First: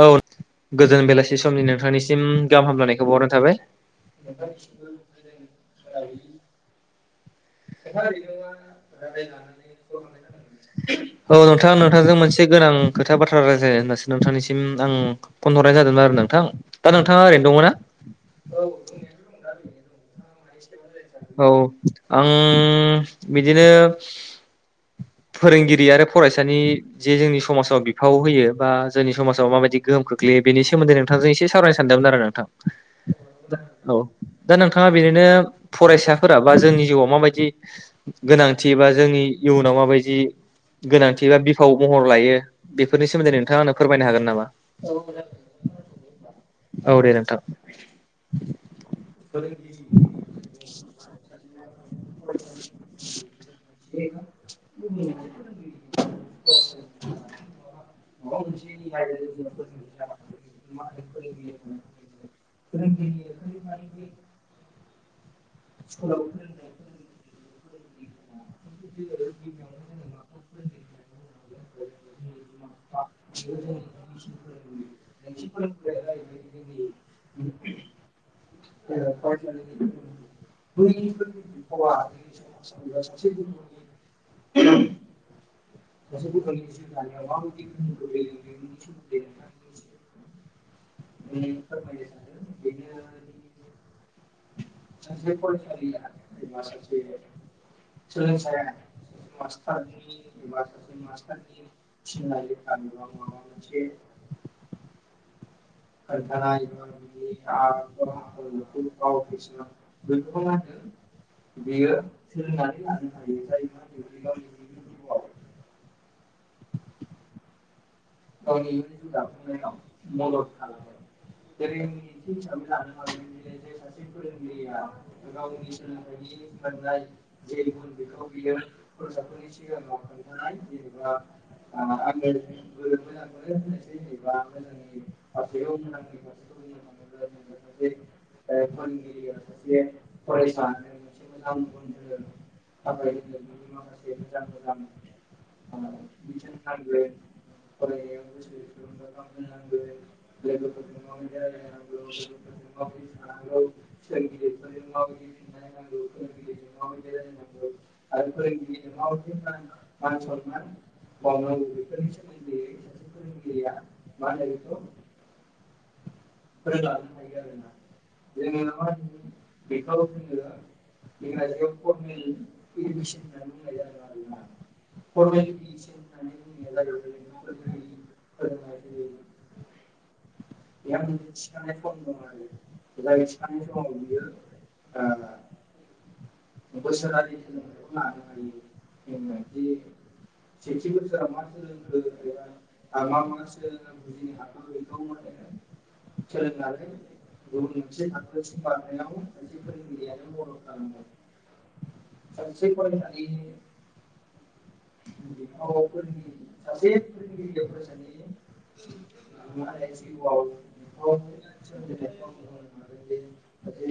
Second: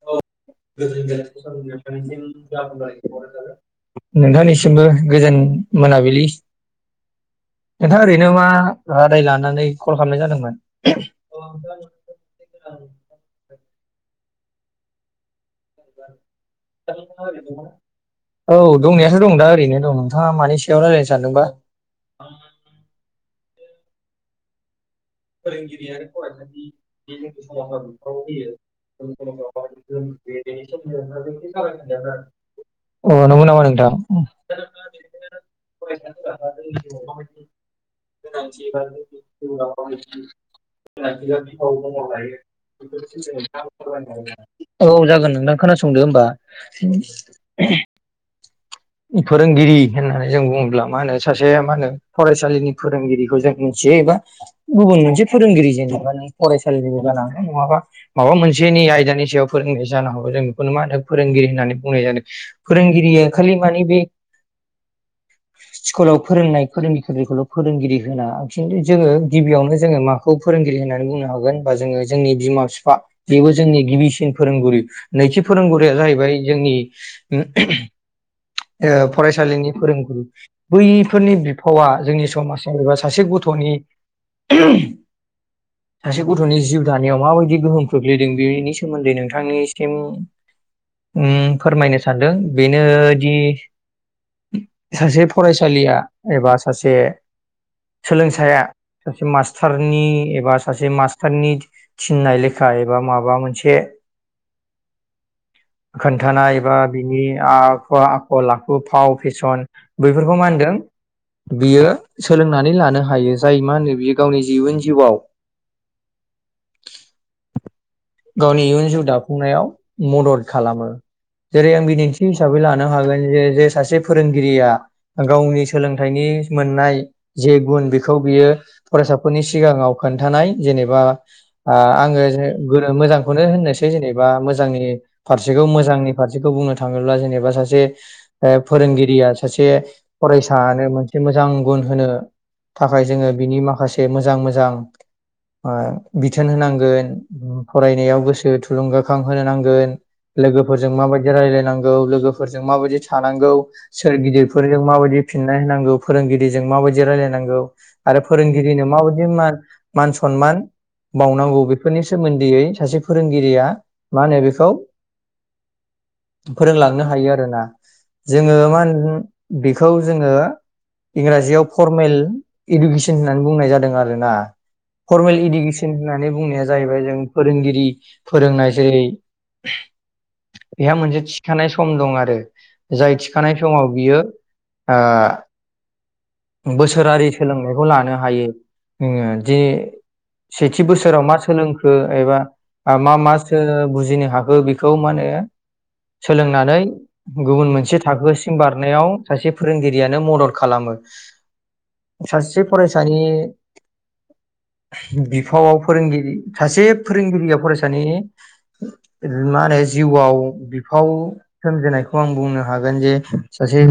औ गोजोन बेलासि समनि नोंथांनिसिम गाहाम हामलायनायखौ बावहरनाय थाबाय नोंथांनिसिमबो गोजोन मोनाबिलि नोंथाङा ओरैनो मा रादाय लानानै कल खालामनाय जादोंमोन औ नोंथां नोंथांजों मोनसे गोनां खोथा बाथ्रा रायज्लायनो होन नोंथांनिसिम आं फन हरनाय जादोंमोन आरो नोंथां दा औ नोंथाङा दंनायाथ' ओरैनो दङना दं दा ओरैनो दं नोंथाङा मानि सा औ आं बि दिनो फोरोंगिरि आरो फरायसानि जे जोंनि समाजाव बिफाव होयो बा जोंनि समाजाव माबायदि गोहोम खोख्लैयो बेनि सोमोन्दै नोंथांजों एसे सावरायनो सानदोंमोन आरो नोंथां अ नंगौ नामा नोंथां औ दा नोंथाङा बेनिनो फरायसाफोरा बा जोंनि जिउआव माबायदि गोनांथि एबा जोंनि इयुनाव औ जागोन माबायदि गोनांथि बा बिफाव महर लायो बेफोरनि सोमोन्दै नोंथाङा आंनो फोरमायनो हागोन नामा? नोंथां खोनासंदो होमबा। औ दे नोंथां। फोरोंगिरि होननानै जों बु ङोब्ला मा होनो सासे मा होनो फरायसालिनि फोरोंगिरिखौ जों साया एबा गुबुन मोनसे फोरोंगिरि जेनेबा नों फरायसालिनिबो जानो हागौ नङाबा माबा मोनसेनि आयदानि सायाव फोरोंनाय जानो हागौ जों बेखौनो मा होनो फोरोंगिरि होननानै बुंनाय जादों फोरोंगिरि खालि मानि बे स्कुलाव फोरोंनाय फोरोंगिरिखौल' फोरोंगिरि होना खिन्थु जोङो गिबियावनो जोङो माखौ फोरोंगिरि होननानै बुंनो हागोन होनबा जोङो जोंनि बिमा बिफा बेबो जोंनि गिबिसिन फोरोंगुरु नैथि फोरोंगुरुया जाहैबाय जोंनि [unintelligible] ओ फरायसालिनि फोरोंगुरु बैफोरनि बिफावा जोंनि समाजाव एबा सासे गथ'नि [unintelligible] सासे गथ'नि जिउ दानायाव माबायदि गोहोम खोख्लैदों बेनि सोमोन्दै नोंथांनिसिम फोरमायनो ओम सानदों बेनो। दि सासे फरायसालिया एबा सासे सोलोंसाया सासे मास्टारनि एबा सा जे मास्टारनि थिननाय लेखा एबा माबा मोनसे खोन्थानाय एबा बिनि आ बा आखल आखु फाव फेसन बैफोरखौ मा होनदों बियो सोलोंनानै लानो हायो जाय मा होनो बियो गावनि इउन जिउआव गावनि इयुन जिउ दाफुंनायाव मदद खालामो जेरै आं बिदिन्थि हिसाबै लानो हागोन जे जे सासे फोरोंगिरिया गावनि सोलोंथाइनि मोननाय जे गुन बेखौ बियो फरायसाफोरनि सिगाङाव खोन्थानाय जेनेबा ओ आङो [unintelligible] मोजांखौनो होननोसै जेनेबा मोजांनि फारसेखौ मोजांनि फारसेखौ बुंनो थाङोब्ला जेनेबा सासे ओ फोरोंगिरिया सासे फरायसानो मोनसे मोजां गुन होनो थाखाय जोङो बिनि माखासे मोजां मोजां ओ बिथोन होनांगोन फरायनायाव गोसो थुलुंगाखां होनो नांगोन लोगोफोरजों माबायदि रायलायनांगौ लोगोफोरजों माबायदि थानांगौ सोर गिदिरफोरजों माबायदि फिननाय होनांगौ फोरोंगिरिजों माबायदि रायलायनांगौ आरो फोरोंगिरिनो माबायदि मान मान सनमान बावनांगौ बेफोरनि सो‌ मोन्दैयै सासे फोरोंगिरिया मा होनो बेखौ फोरोंलांनो हायो आरोना जोङो मा होनो बेखौ जोङो इंराजियाव फरमेल इडुकेसन होननानै बुंनाय जादों आरोना फरमेल इडुकेसन होननानै बुंनाया जाहैबाय जों फोरोंगिरि फोरोंनाय जेरै बेहा मोनसे थिखानाय सम दं आरो जाय थिखानाय समाव बियो ओ बोसोरारि सोलोंनायखौ लानो हायो ओ दि सेथि बोसोराव मा सोलोंखो एबा मा मा मा सो बुजिनो हाखो बेखौ माने सोलोंनानै गुबुन मोनसे थाखोसिम बारनायाव सासे फोरोंगिरियानो मदद खालामो सासे फरायसानि बिफावाव फोरोंगिरि सासे फोरोंगिरिया फरायसानि ओ मा होनो बिफाव सोमजिनायखौ आं बुंनो हागोन जे सासे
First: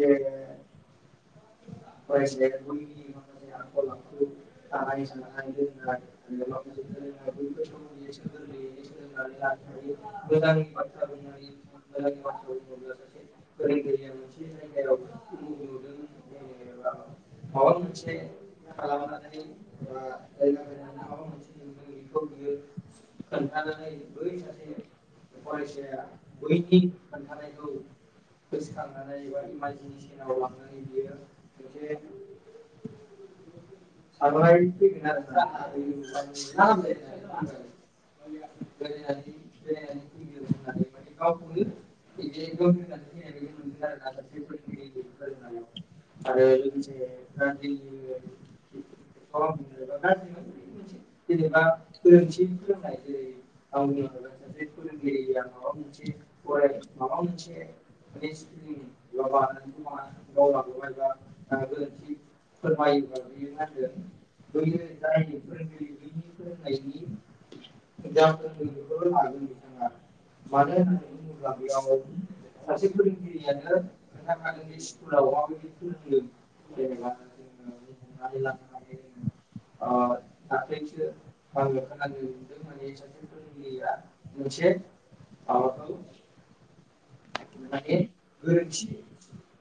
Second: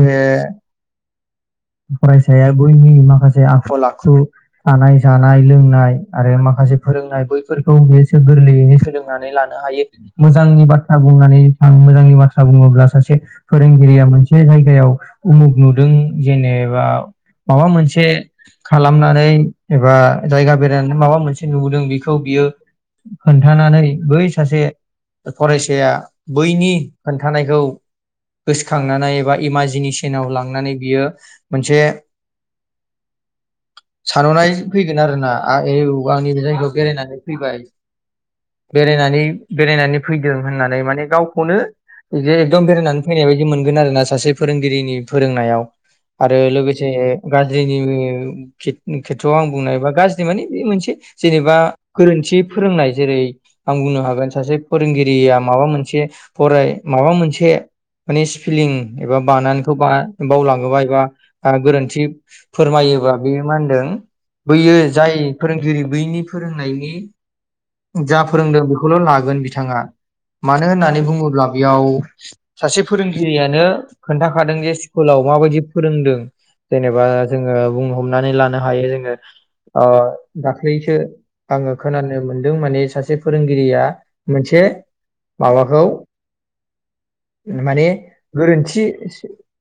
फरायसाया बैनि माखासे आखल आखु थानाय जानाय लोंनाय आरो माखासे फोरोंनाय बै फोरखौ बेसोर गोरलैयैनो सोलोंनानै लानो हायो मोजांनि बाथ्रा बुंनानै आं मोजांनि बाथ्रा बुङोब्ला सासे फोरोंगिरिया मोनसे जायगायाव उमुख नुदों जेनेबा माबा मोनसे खालामनानै एबा जायगा बेरायनानै माबा मोनसे नुबोदों बेखौ खौ बियो खोन्थानानै बै सासे फरायसा सेया बैनि खोनथानायखौ गोसोखांनानै बा इमाजिनेसनाव लांनानै बियो मोनसे सानहरनाय फैगोन आरोना आ ए औ आं नै बे जायगायाव बेरायनानै फैबाय बेरायनानै बेरायनानै फैदों। होननानै माने गावखौनो जे एकदम बेरायनानै फैनाय बायदि मोनगोन आरोना सासे फोरोंगिरिनि फोरोंनायाव आरो लोगोसे गाज्रिनि खे खेथ्रआव आं बुंनायबा गाज्रि मानि बे मोनसे जेनेबा गोरोन्थि फोरोंनाय जेरै आं बुंनो हागोन सासे फोरोंगिरि रिया माबा मोनसे फराय माबा मोनसे माने स्पिलिं एबा बानानखौ बावलाङोबा एबा गोरोन्थि फोरमायोबा बेयो मा होनदों बैयो जाय फोरोंगिरि बैनि फोरोंनायनि [inaudible] जा फोरोंदों बेखौल' लागोन बिथाङा मानो होननानै बुङोब्ला बेयाव सासे फोरोंगिरियानो खोन्थाखादों जे स्कुलाव माबायदि फोरोंदों जेनेबा जोङो बुं हमनानै लानो हायो जोङो ओ दाख्लैसो आङो खोनानो मोन माने सासे फोरोंगिरिया मोनसे माबाखौ माने गोरोन्थि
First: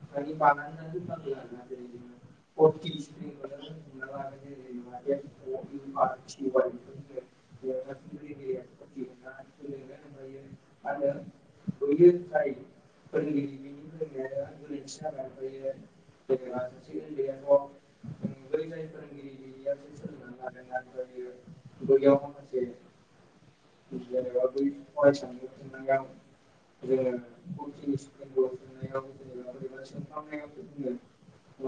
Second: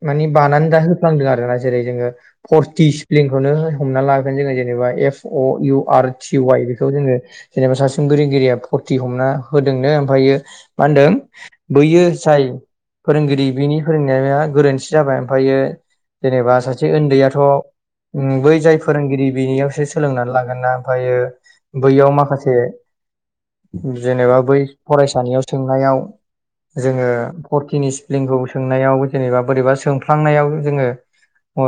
माने बानानै दा होफ्लांदों आरोना जेरै जोङो फरटि स्प्लिनखौनो हमना लाबोगोन जोङो जेनेबा F O U R T Y बेखौ जोङो जेनेबा सासिन फोरोंगिरिया फरथि हमना होदोंनो मा होनदों बैयो जाय फोरोंगिरि बिनि फोरोंनाया गोरोन्थि जाबाय ओमफायो जेनेबा सासे उन्दैयाथ ओम बै जाय फोरोंगिरि बिनियावसो सोलोंनानै लागोन ना ओमफ्रायो बैयाव माखासे जे जेनेबा बै सानियाव सोंनायाव जोङो फरटिनि स्पेलिंखौ सोंनायाव जेनेबा बोरैबा सोंफ्लांनायाव जोङो ओ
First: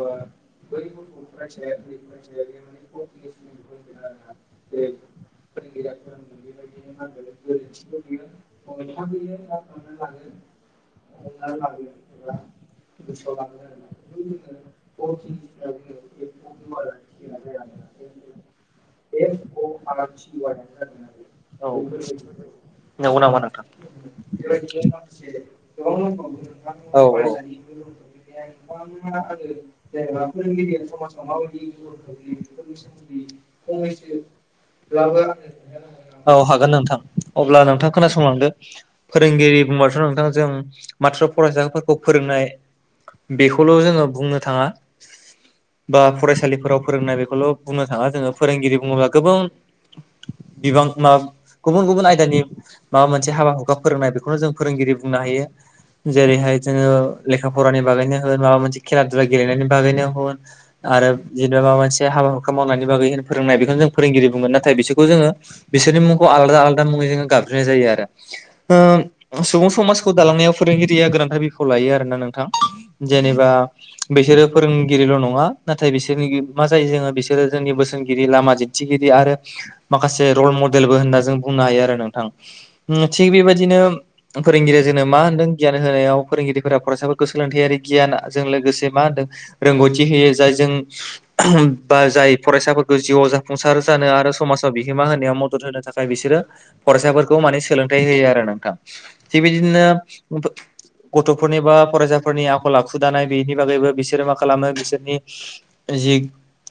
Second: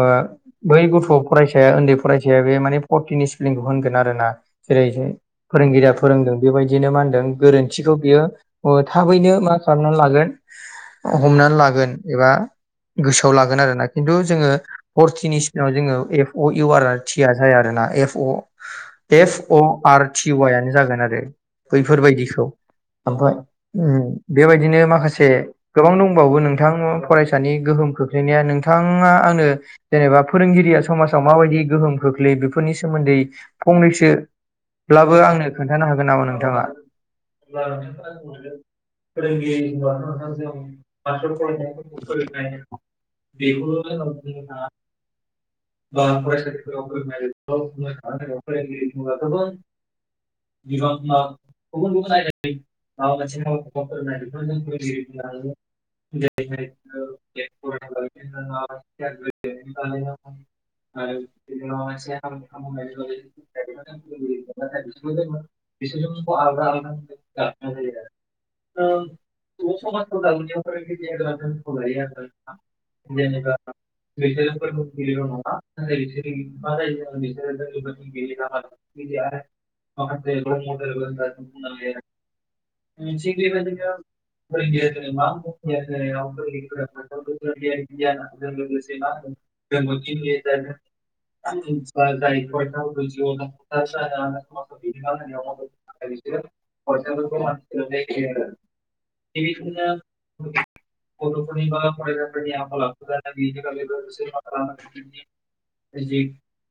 बै गथ' फरायसाया ओन्दै फरायसाया बे माने फरटिनि स्पेलिंखौ होनगोन आरोना जेरै जों दा फोरोंगिरिया फोरोंदों बेबायदिनो मा होनदों गोरोन्थिखौ ओ थाबैनो मा खालामनानै लागोन हमनानै लागोन एबा गोसोआव लागोन आरोना खिन्थु जोङो फरथिनि सिगाङाव जोङो F O U R R T आ जाया आरोना F O F O R टिवायानो जागोन आरो बैफोरबायदिखौ नंगौ ओमफाय नामा नोंथां? ओम बेबायदिनो माखासे गोबां दंबावो नोंथां फरायसानि गोहोम खोख्लैनाया नोंथाङा आंनो जेनेबा फोरोंगिरिया समाजाव माबायदि गोहोम खोख्लैयो बेफोरनि सोमोन्दै फंनैसो ब्लाबो आंनो खोन्थानो हागोन नामा औ नोंथाङा हागोन नोंथां अब्ला नोंथां [unintelligible] खोनासंलांदो फोरोंगिरि बुंबाथ' नोंथां जों माथ्र फरायसाफोरखौ फोरोंनाय बेखौल' जोङो बुंनो थाङा बा फरायसालिफोराव फोरोंनाय बेखौल' बुंनो थाङा जोङो फोरोंगिरि बुङोब्ला गोबां बिबां मा गुबुन गुबुन आयदानि माबा मोनसे हाबा हुखा फोरोंनाय बेखौनो जों फोरोंगिरि बुंनो हायो जेरैहाय जोङो लेखा फरानि बागैनो होन माबा मोनसे खेला दुला गेलेनायनि बागैनो होन आरो जेनेबा माबा मोनसे हाबा हुखा मावनायनि बागै होन फोरोंनाय बेखौनो जों फोरोंगिरि बुंगोन ना बिसोरखौ जोङो बिसोरनि मुंखौ आलादा आलादा मुङै जोङो गाब ज्रिनाय जायो आरो ओ सुबुं समाजखौ दालांनायाव फोरोंगिरिया गोनांथार बिफाव लायो आरोना नोंथां जेनेबा बिसोरो फोरोंगिरिल' नङा नाथाय बिसोरनि मा जायो जोङो बिसोरो जोंनि बोसोनगिरि लामा दिन्थिगिरि आरो माखासे रल मडेलबो होनना जों बुंनो हायो आरो नोंथां उम थिग बेबायदिनो फोरोंगिरिया जोंनो मा होनदों गियान होनायाव फोरोंगिरिफोरा फरायसाफोरखौ सोलोंथायारि गियान जों लोगोसे मा होनदों रोंगौथि होयो जायजों बा जाय फरायसाफोरखौ जिउआव जाफुंसार जानो आरो समाज बिहोमा होनायाव मदद होनो थाखाय बिसोरो फरायसाफोर खौ माने सोलोंथाइ होयो आरो नोंथां थिग बिदिनो गथ'फोरनि बा फरायसाफोरनि आखल आखु दानाय बेनि बागैबो बिसोरो मा खालामो बिसोरनि जि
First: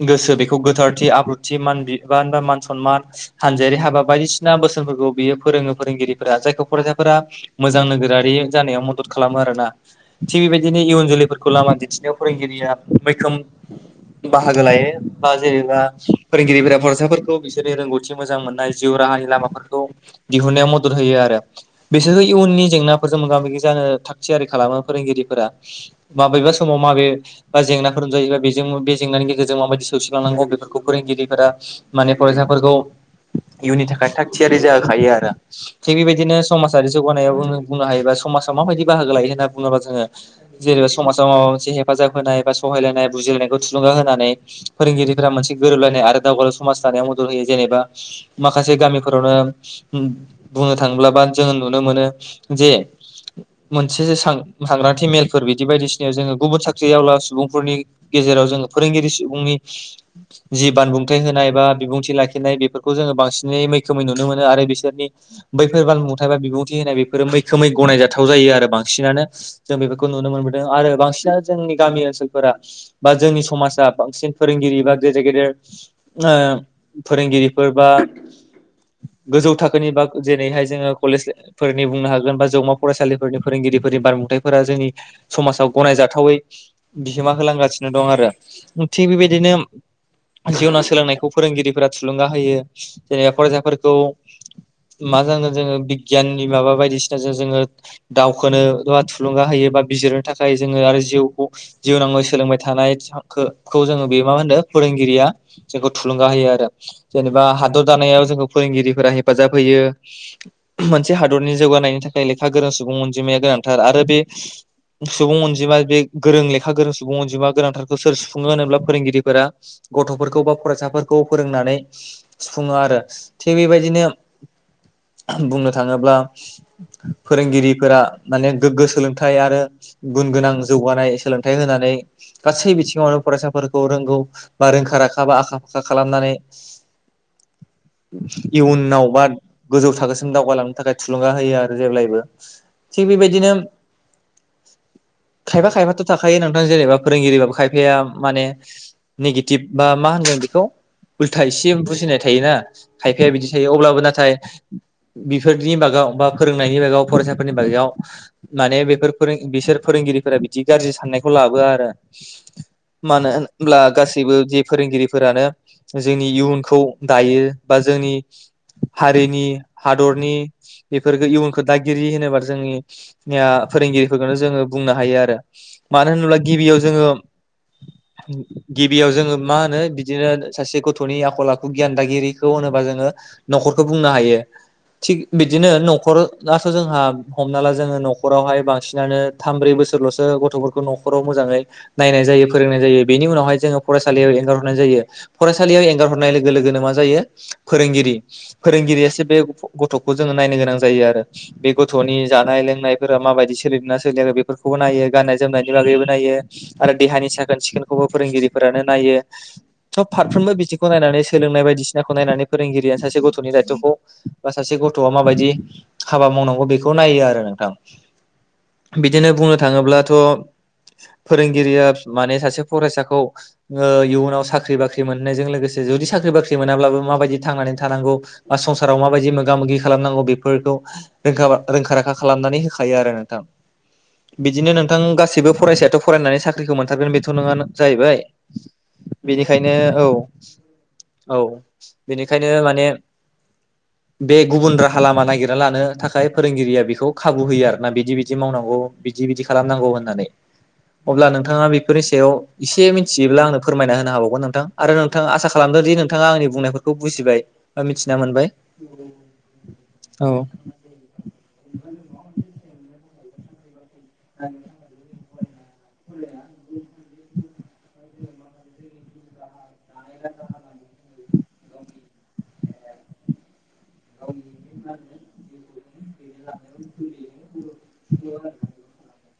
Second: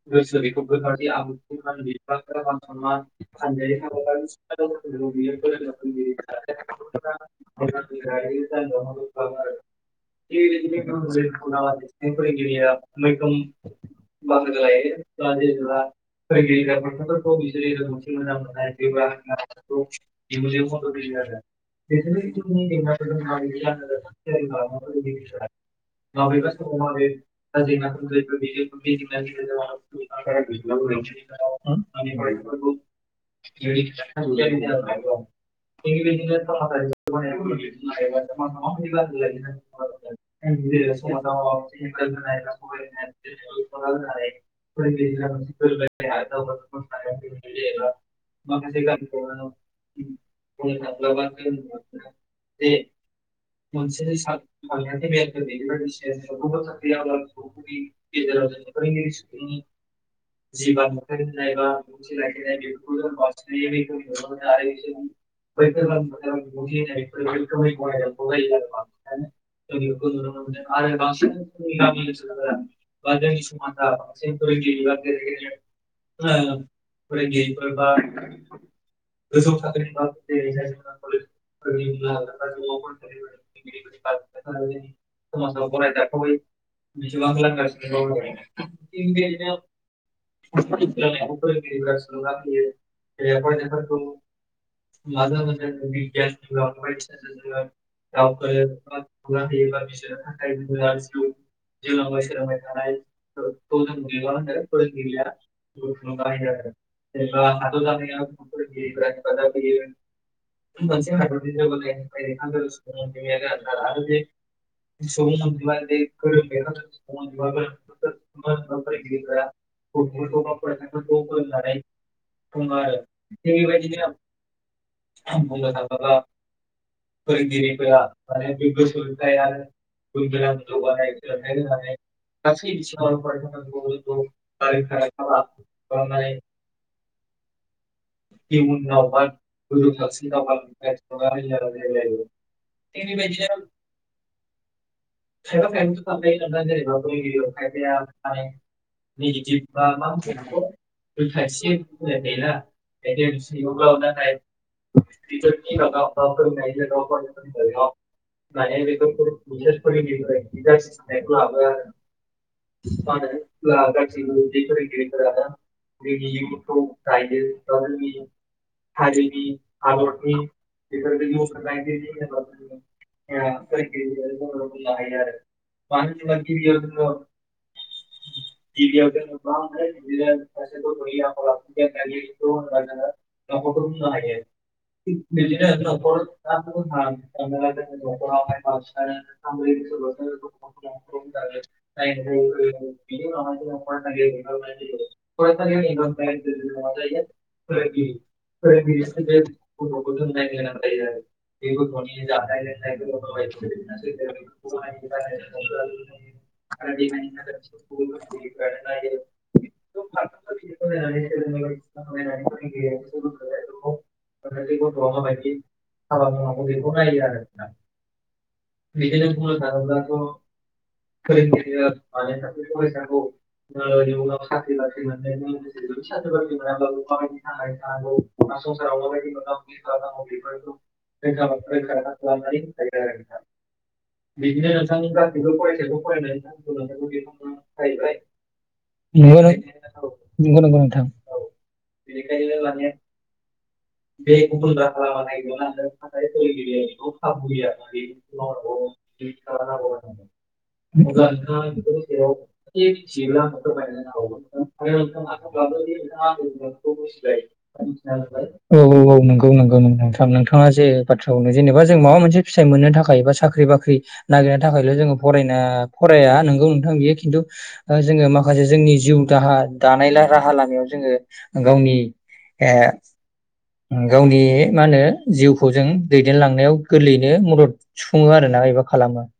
गोसो बेखौ गोथारथि आब्रुथि मान बिब बा म सनमान हानजायारि हाबा बायदिसिना बोसोनफोरखौ बियो फोरोङो फोरोंगिरिफोरा जायखौ फरायसाफोरा मोजां नोगोरारि जानायाव मदद खालामो आरोना थिग बेबायदिनो इयुन जोलैफोरखौ लामा दिन्थिनायाव फोरोंगिरिया मैखोम बाहागो लायो बा जेनेबा फोरोंगिरिफोरा फरायसाफोरखौ बिसोरनि रोंगौथि मोजां मोननाय जिउ राहानि लामाफोरखौ दिहुनायाव मदद होयो आरो बिसोरो इयुननि जेंनाफोरजों मोगा मोगि जानो थाग थियारि खालामो फोरोंगिरिफोरा माबेबा समाव माबेबा जेंनाफोर जायोैबा बेजों बे जेंनानि गेजेरजों माबायदि सौसिलांनांगौ बेफोरखौ फोरोंगिरिफोरा माने फरायसाफोरखौ इयुननि थाखाय थाग थियारि जाहोखायो आरो थिग बेबायदिनो समाजारि जौगानायाव बुंनो हायोबा समाजाव माबायदि बाहागो लायो होनना बुङोबा जोङो जेनेबा समाजाव माबा मोनसे हेफाजाब होनाय बा सहायलायनाय बुजिलायनायखौ थुलुंगा होनानै फोरोंगिरिफोरा मोनसे गोरोबलायनाय आरो दावगालाव समाज मदद होयो जेनेबा माखासे गामिफोरावनो बुंनो थांङोब्ला जोङो नुनो मोनो जे मोनसे सांग्रांथि मेलफोर बिदि बायदिसिनायाव जोङो गुबुन साख्रियावला सुबुंफोरनि गेजेराव जोङो फोरोंगिरि सुबुंनि जि बानबुंथाय होन नायबा बिबुंथि लाखिनाय बेफोरखौ जोङो बांसिनै मैखोमै नुनो मोनो आरो बिसो बिनि बैफोर बानबुंथाया बा बिबुंथि होनाय बेफोरो मैखोमै गनायजाथाव जायो आरो बांसिनानो जों बेफोरखौ नुनो मोनबोदों आरो बांसिनानो जोंनि गामि ओनसोलफोरा बा जोंनि समाजा बांसिन जेंनाफोर फोरोंगिरि बा गेजेर गेदेर ओ फोरोंगिरिफोर बा गोजौ थाखो बा जेरैहाय जोङ कलेजफोरनि बुंनो हागोन बा जौमा फरायसालिफोरनि फोरोंगिरिफोरनि बानबुंथायफोरा जोंनि समाजाव गनायजाथावै बिहोमा होलांगासिनो दं थिग बेबायदिनो [unintelligible] सोलोंनायखौ फोरोंगिरिफोरा थुलुंगा होयो जेनेबा फरायसाफोरखौ मा जोन जोङो बिगियाननि माबा बायदिसिनाजों जोङो दावखोनो बा थुलुंगा होयो बा बिजिरनो थाखाय जोङो आरो जिउखौ जिउ नाङै सोलोंबाय थानायखौ जोङो बेयो मा होनो फोरोंगिरिया थुलुंगा होयो आरो जेनेबा हादर दानायाव जों फोरोंगिरिफोरा हेफ हेफाजाब होयो मोनसे हादरनि जौगानायनि थाखाय लेखा गोरों सुबुं अनजिमाया गोनांथार आरो बे सुबुं अनजिमाया बे गोरों लेखा गोरों सुबुं अनजिमा गोनांथारखौ सोर सुफुङो होनोब्ला फोरोंगिरिफोरा गथ'फोरखौ बा फरायसाफोरखौ फोरोंनानै सुफुङो आरो थिग बेबायदिनो बुंनो थाङोब्ला फोरोंगिरिफोरा माने गोग्गो सोलोंथाइ आरो गुन गोनां जौगानाय सोलोंथाइ होनानै गासै बिथिङावनो फरायसाफोरखौ रोंगौ बा रोंखा राखा हाबा आखा फाखा खालामनानै इयुनाव गोजौ थाखोसिम दावगालांनो थाखाय थुलुंगा होयो आरो जेब्लायबो थिग बेबायदिनो खायफा खायफाथ' थाखायो नोंथां जेनेबा फोरोंगिरि खायफाया माने नेगेटिभ बा मा होनदों बेखौ उल्था एसे बुजिनाय थायोना खायफाया बिदि थायो अब्लाबो नाथाय बिफोरनि बागाव बा हारिनि फोरोंनायनि बागाव फरायसाफोरनि बागायाव माने हादरनि बेफोर फोरों बिसोर फोरोंगिरिफोरा बिदि गाज्रि साननायखौ लाबोआ आरो मानो होनब्ला गासैबो जे फोरोंगिरिफोरानो जोंनि इयुनखौ दायो बा जोंनि हारिनि हादरनि बेफोरबायदि बेफोरफोरखौ इयुनखौ दागिरि होनोबा जोंनि फोरोंगिरिफोरखौनो जोङो बुंनो हायो आरो मानो होनोब्ला गिबियाव जोङो गिबियाव जोङो मा होनो बिदिनो सासे गथ'नि आखल आखु गियान दागिरि थ' होनोबा जोङो न'खरखौ बुंनो हायो थिग बिदिनो गेलेनायखौ होनोबा जोङो न'खरखौ बिदिनो न'खर न'खरआसो जोंहा हमना ला जोङो न'खरावहाय बांसिनानो थाम ब्रै बोसोरल'सो गथ'फोरखौ न'खराव मोजाङै नायनाय जायो फोरोंनाय जायो बेनि उनावहाय जोङो फरायसालियाव एंगार हरनाय जायो फरायसालियाव एंगार हरनाय लोगो लोगोनो मा जायो फोरोंगिरि फोरोंगिरियासो बे गथ'खौ जोङो नायो नायनो गोनां जायो आरो बे गथ'नि जानाय लोंनायफोरा माबायदि सोलिदों ना सोलिआखै आरो बेफोरखौबो नायो गाननाय जोमनायनि बागैबो नायो आरो देहानि साखोन सिखोनखौबो फोरोंगिरिफोरानो नायो सब फारफ्रोमबो बिथिखौ नायनानै सोलोंनाय बायदिसिना खौ नायनानै फोरोंगिरिया सासे सासे गथ'नि दायथ'खौ बा बे सासे गथ'आ माबा माबायदि हाबा मावनांगौ बेखौ नायो आरो नोंथां बिदिनो बुंनो थाङोब्लाथ' फोरोंगिरि फोरोंगिरिया माने मानोना सासे फरायसाखौ ओ इयुनाव साख्रि बाख्रि मोननायजों लोगोसे जुदि साख्रि बाख्रि मोनाब्लाबो माबायदि थांनानै था थानांगौ बा संसाव माबायदि मोगा मोगि खालामनांगौ बेफोरखौखा रोंखा राखा खालामनानै होखायो आरो नोंथां बिदिनो नोंथां गासैबो फरायसायाथ' फरायनानै साख्रिखौ मोनथारगोन बेथ' नङा जाहैबाय बेनिखायनो औ नंगौ नंगौ नोंथां। औ बेनिखायनो बिनो बेखायनो माने बे गुबुन राहा लामा नागिरना लानो थाखाय फोरोंगिरिया बेखौ खाबु होयो आर ना बिदि बिदि मावनांगौ बिदि बिदि खालामनांगौ होननानै अब्ला नोंथाङा बेफोरनि सायाव एसे मिथियोब्ला आंनो फोरमायना होनो हाबावगोन नोंथां आरो नोंथाङा आसा खालामदोंदि नोंथाङा आंनि बुंनायफोरखौ मिथिबाय मिथिना मोनबाय औ औ औ नंगौ नंगौ नोंथां औ नोंथाङा जे बाथ्रा बुंनो जेनेबा जों माबा मोनसे फिथाइ मोननो थाखाय साख्रि बाख्रि नागिरनो थाखायल' जोङो फरायना फराया नोंगौ नोंथां बियो खिन्थु जोङो मा माखासे जोंनि जिउ दाहार दानाय राहा लामायाव जोङो गावनि ए गावनि मा होनो जिउखौ जों दैदेनलांनायाव गोरलैयैनो मदद सुफुङो आरोना एबा खालामो